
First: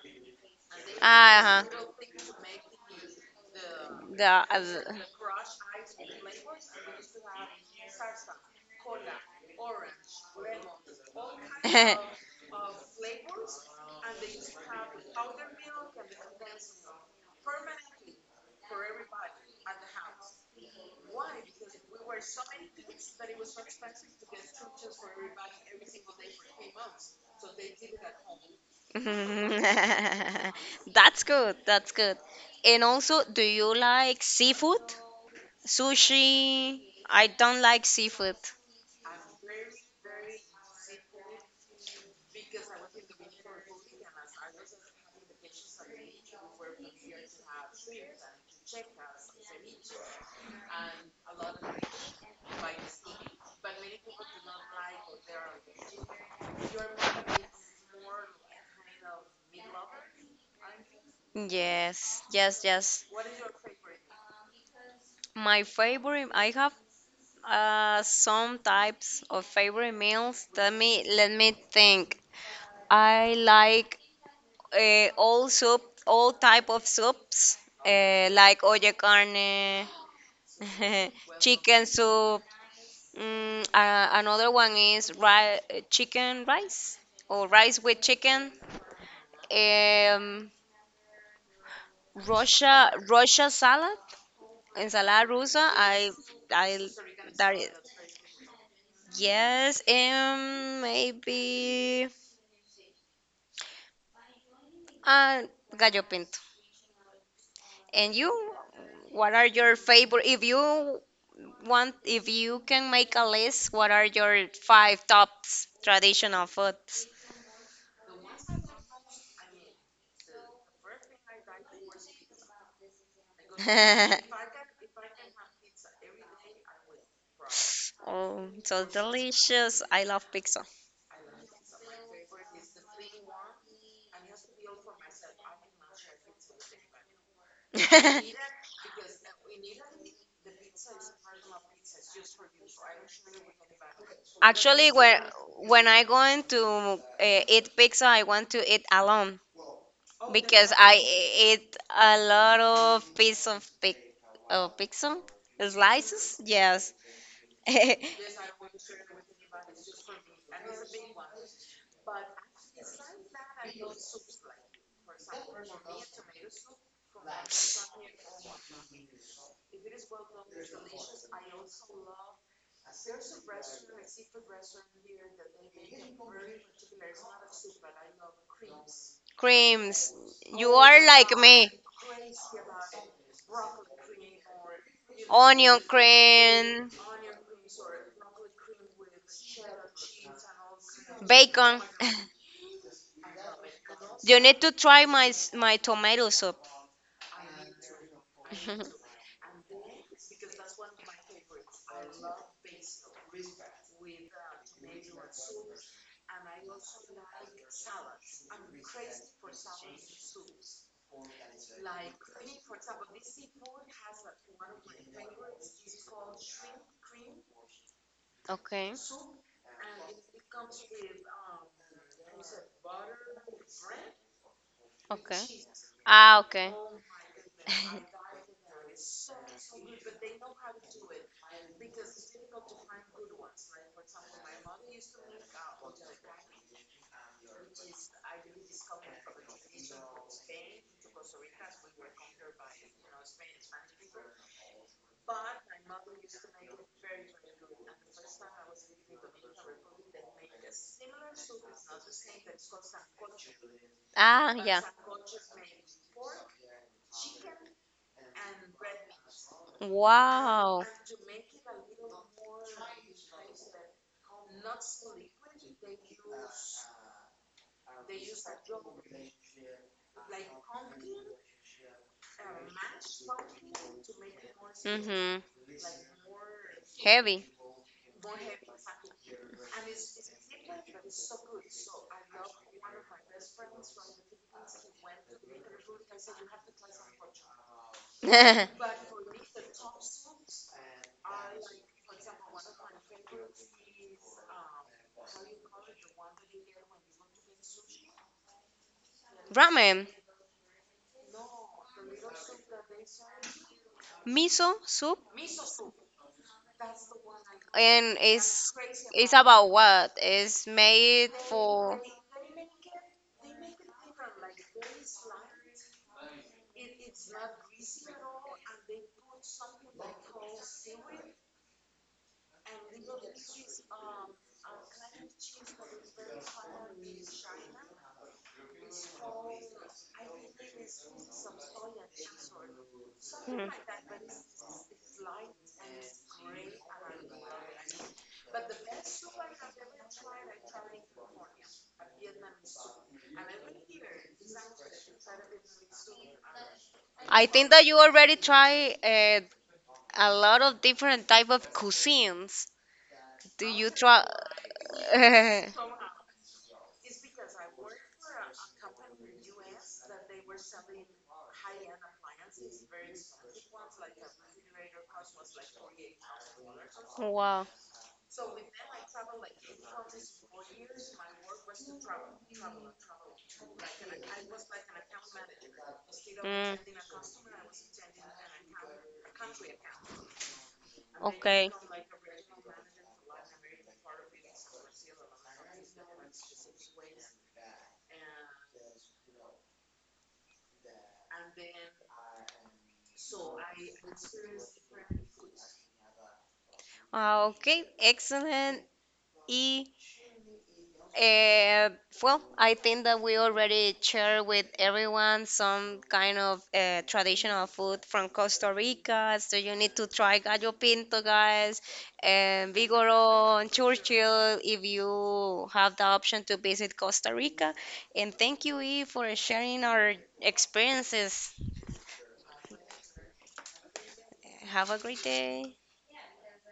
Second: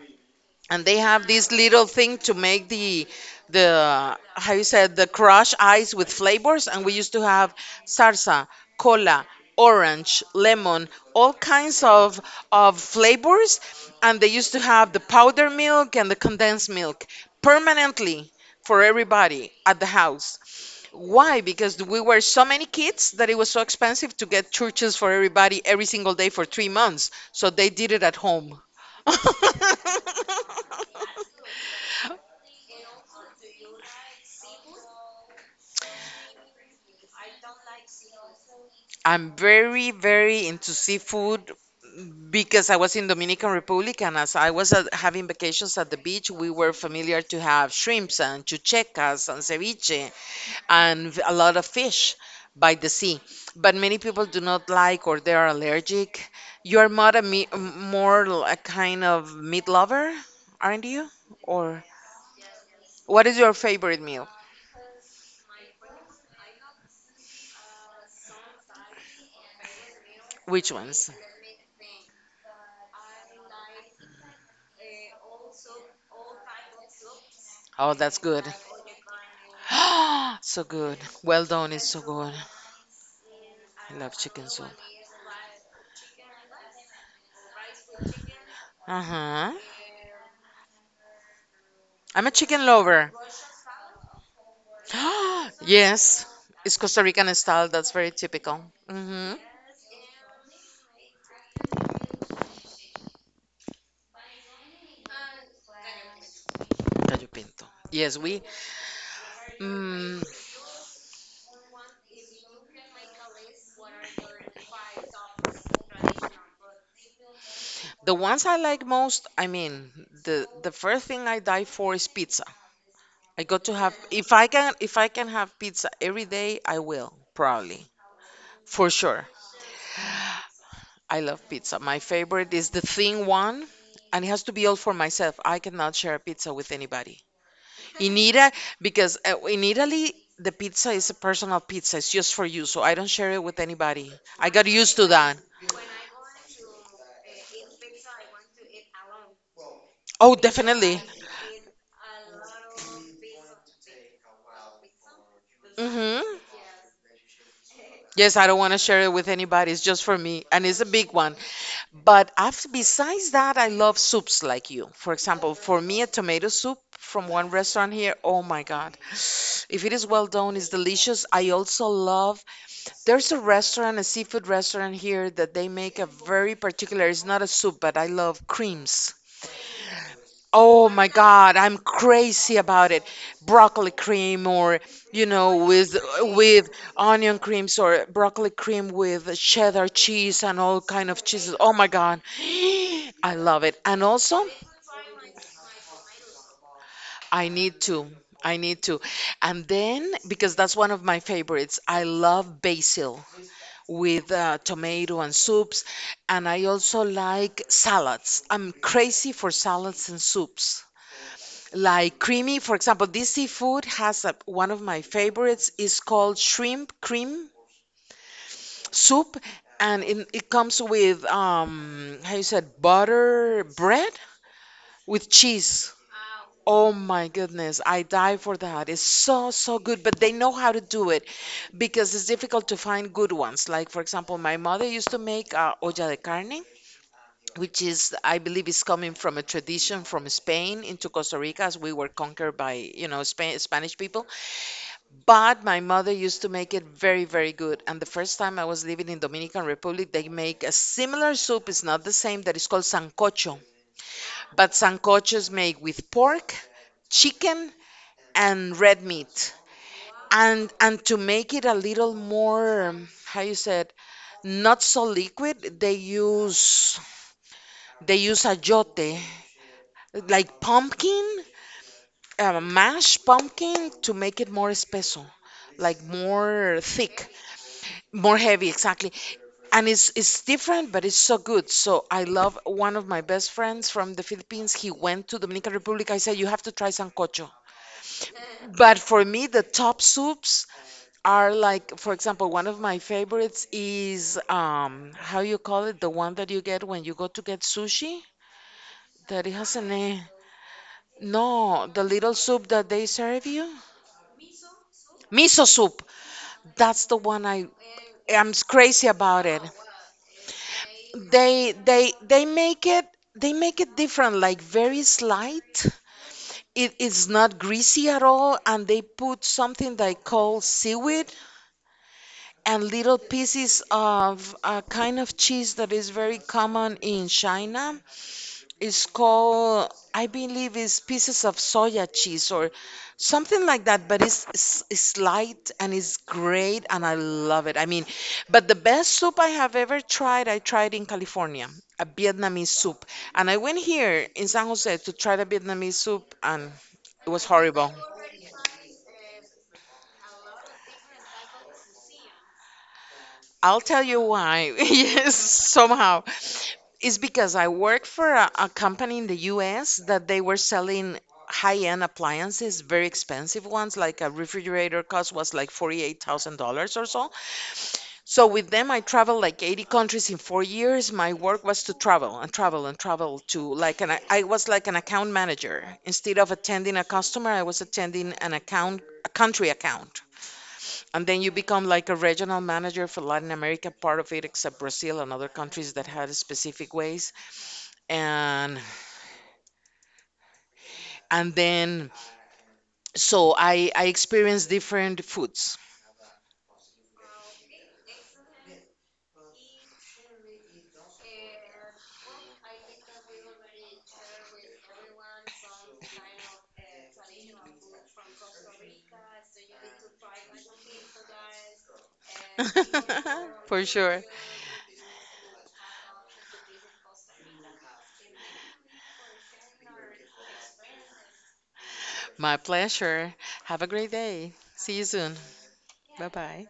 S2: and they have this
S1: Ah,
S2: little thing to
S1: uh-huh.
S2: make the
S1: The,
S2: how you said, the crushed ice with flavors. And we used to have salsa, cola, orange, lemon, all kinds of flavors. And they used to have the powder milk and the condensed milk permanently for everybody at the house. Why? Because we were so many kids that it was so expensive to get churches for everybody every single day for 3 months, so they did it at home.
S1: that's good. That's good. And also, do you like seafood? Sushi, I don't like seafood.
S2: I'm very, very into seafood because I was in Dominican Republic, and as I was having vacations at the beach, we were familiar to have shrimps and chuchecas and ceviche and a lot of fish by the sea. But many people do not like or they are allergic. You are more a me more l- a kind of meat lover, aren't you? Or
S1: Yes, yes, yes.
S2: what is your favorite meal?
S1: My favorite, I have some types of favorite meals.
S2: Which
S1: Let me
S2: ones?
S1: let me think. I like all soup, all type of soups,
S2: Oh, that's good.
S1: like olla carne.
S2: So good. Well done
S1: Chicken
S2: is so good.
S1: soup. Mm,
S2: I
S1: uh,
S2: love chicken
S1: another
S2: soup.
S1: one is chicken rice or rice with chicken.
S2: Uh-huh.
S1: Um,
S2: I'm a chicken
S1: Russia
S2: lover.
S1: Russia salad. In Sala Rusa,
S2: Yes, it's
S1: I,
S2: Costa Rican
S1: that
S2: style.
S1: is,
S2: That's very typical. Mm-hmm.
S1: yes, and maybe uh, Gallo Pinto.
S2: Gallo pinto.
S1: And
S2: Yes, we.
S1: you, what are your
S2: Mm,
S1: favorite? If you want, if you can make a list, what are your five tops traditional foods?
S2: the ones I like most. I mean, the first thing I die for is pizza. I got to have, if I can if I can have pizza every day, I will probably,
S1: Oh, so
S2: for sure.
S1: delicious! I love pizza.
S2: I love pizza. My favorite is the thin one, and it has to be all for myself. I cannot share a pizza with anybody. In Ita, because in Italy, the pizza is a personal pizza. It's just for you, so I don't share it with anybody. I got
S1: Actually,
S2: used to
S1: when
S2: that.
S1: when I going to eat pizza, I want to eat alone
S2: Oh,
S1: because I
S2: definitely.
S1: ate a lot of piece of pic, oh, pixel
S2: Mm-hmm.
S1: slices. Yes.
S2: Yes, I don't want to share it with anybody. It's just for me, and it's a big one. But after, besides that, I love soups like you. For example, for me, a tomato soup from one restaurant here, oh my God. If it is well done, it's delicious. I also love, there's a restaurant, a seafood restaurant here that they make a very particular, it's not a soup, but I love creams.
S1: Creams. You
S2: Oh
S1: are
S2: my
S1: like
S2: God,
S1: me.
S2: I'm crazy about it. Broccoli cream or,
S1: Onion
S2: with
S1: cream.
S2: onion creams or broccoli cream with cheddar cheese and all kind of cheeses. Oh
S1: Bacon.
S2: my God. I love it. And
S1: You
S2: also,
S1: need to try my tomato soup.
S2: I need to. I need to. And then, because that's one of my favorites, I love basil with tomato and soups. And I also like salads. I'm crazy for salads and soups. Like, creamy. For example, this seafood has one of my favorites is called shrimp cream
S1: Okay,
S2: soup, and it comes with, how you said, butter bread with
S1: okay.
S2: cheese.
S1: Okay.
S2: Oh my goodness, I die for that. It's so good, but they know how to do it because it's difficult to find good ones. Like, for example, my mother used to make olla de carne, which is, I believe, is coming from a tradition from Spain into Costa Rica, as we were conquered by, Spanish people. But my mother used to make it very, very good. And the first time I was living in Dominican Republic, they make a similar soup. It's not the same. That is called sancocho. But
S1: Yeah.
S2: sancocho is made with pork, chicken, and red meat. And
S1: Wow.
S2: and to make it a little more, how you said, not so liquid, they use, ayote, like pumpkin, mashed pumpkin, to make it more espeso,
S1: Mm-hmm.
S2: like more thick,
S1: Heavy.
S2: more heavy, exactly. And it's different, but it's so good. So I love, one of my best friends from the Philippines, he went to Dominican Republic. I said, you have to try sancocho. But for me, the top soups are, like, for example, one of my favorites is, how you call it, the one that you get when you go to get sushi, that it has a
S1: Ramen.
S2: name. No, the little soup that they serve you,
S1: Miso soup.
S2: miso soup. That's the one
S1: And
S2: I'm
S1: it's
S2: crazy
S1: it's
S2: about it.
S1: about what it's made
S2: They
S1: for.
S2: they they make it different, like very slight. It is not greasy at all, and they put something they call seaweed and little pieces of a kind of cheese that is very common in China. It's called, I believe, is pieces of soya cheese or something
S1: Mhm.
S2: like that. But it's light, and it's great, and I love it. I mean, but the best soup I have ever tried, I tried in California, a Vietnamese soup. And I went here in San Jose to try the Vietnamese soup, and it
S1: I
S2: was
S1: think that
S2: horrible.
S1: you already try a lot of different type of cuisines. Do
S2: I'll
S1: you
S2: tell you
S1: try?
S2: why. Yes, somehow. It's because I work for a company in the US that they were selling high-end appliances, very expensive ones, like a refrigerator cost was like $48,000 or so.
S1: Wow.
S2: So with them, I traveled like 80 countries in 4 years. My work was to travel and travel and travel to, like, I was like an account manager. Instead of
S1: Mm,
S2: attending a customer, I was attending an account, a country account. And then you
S1: okay.
S2: become like a regional manager for Latin America, part of it, except Brazil and other countries that had specific ways. And and then, so I experienced different foods.
S1: Ah, okay. Excellent. Uh, well, I think that we already share with everyone some kind of traditional food from Costa Rica. So you need to try gallo pinto, guys, and Vigoro and
S2: For sure.
S1: Churchill if you have the option to visit Costa Rica. And thank you, Eve, for sharing our experiences.
S2: My pleasure. Have a great day.
S1: Have a
S2: See you
S1: great
S2: soon.
S1: day.
S2: Bye bye.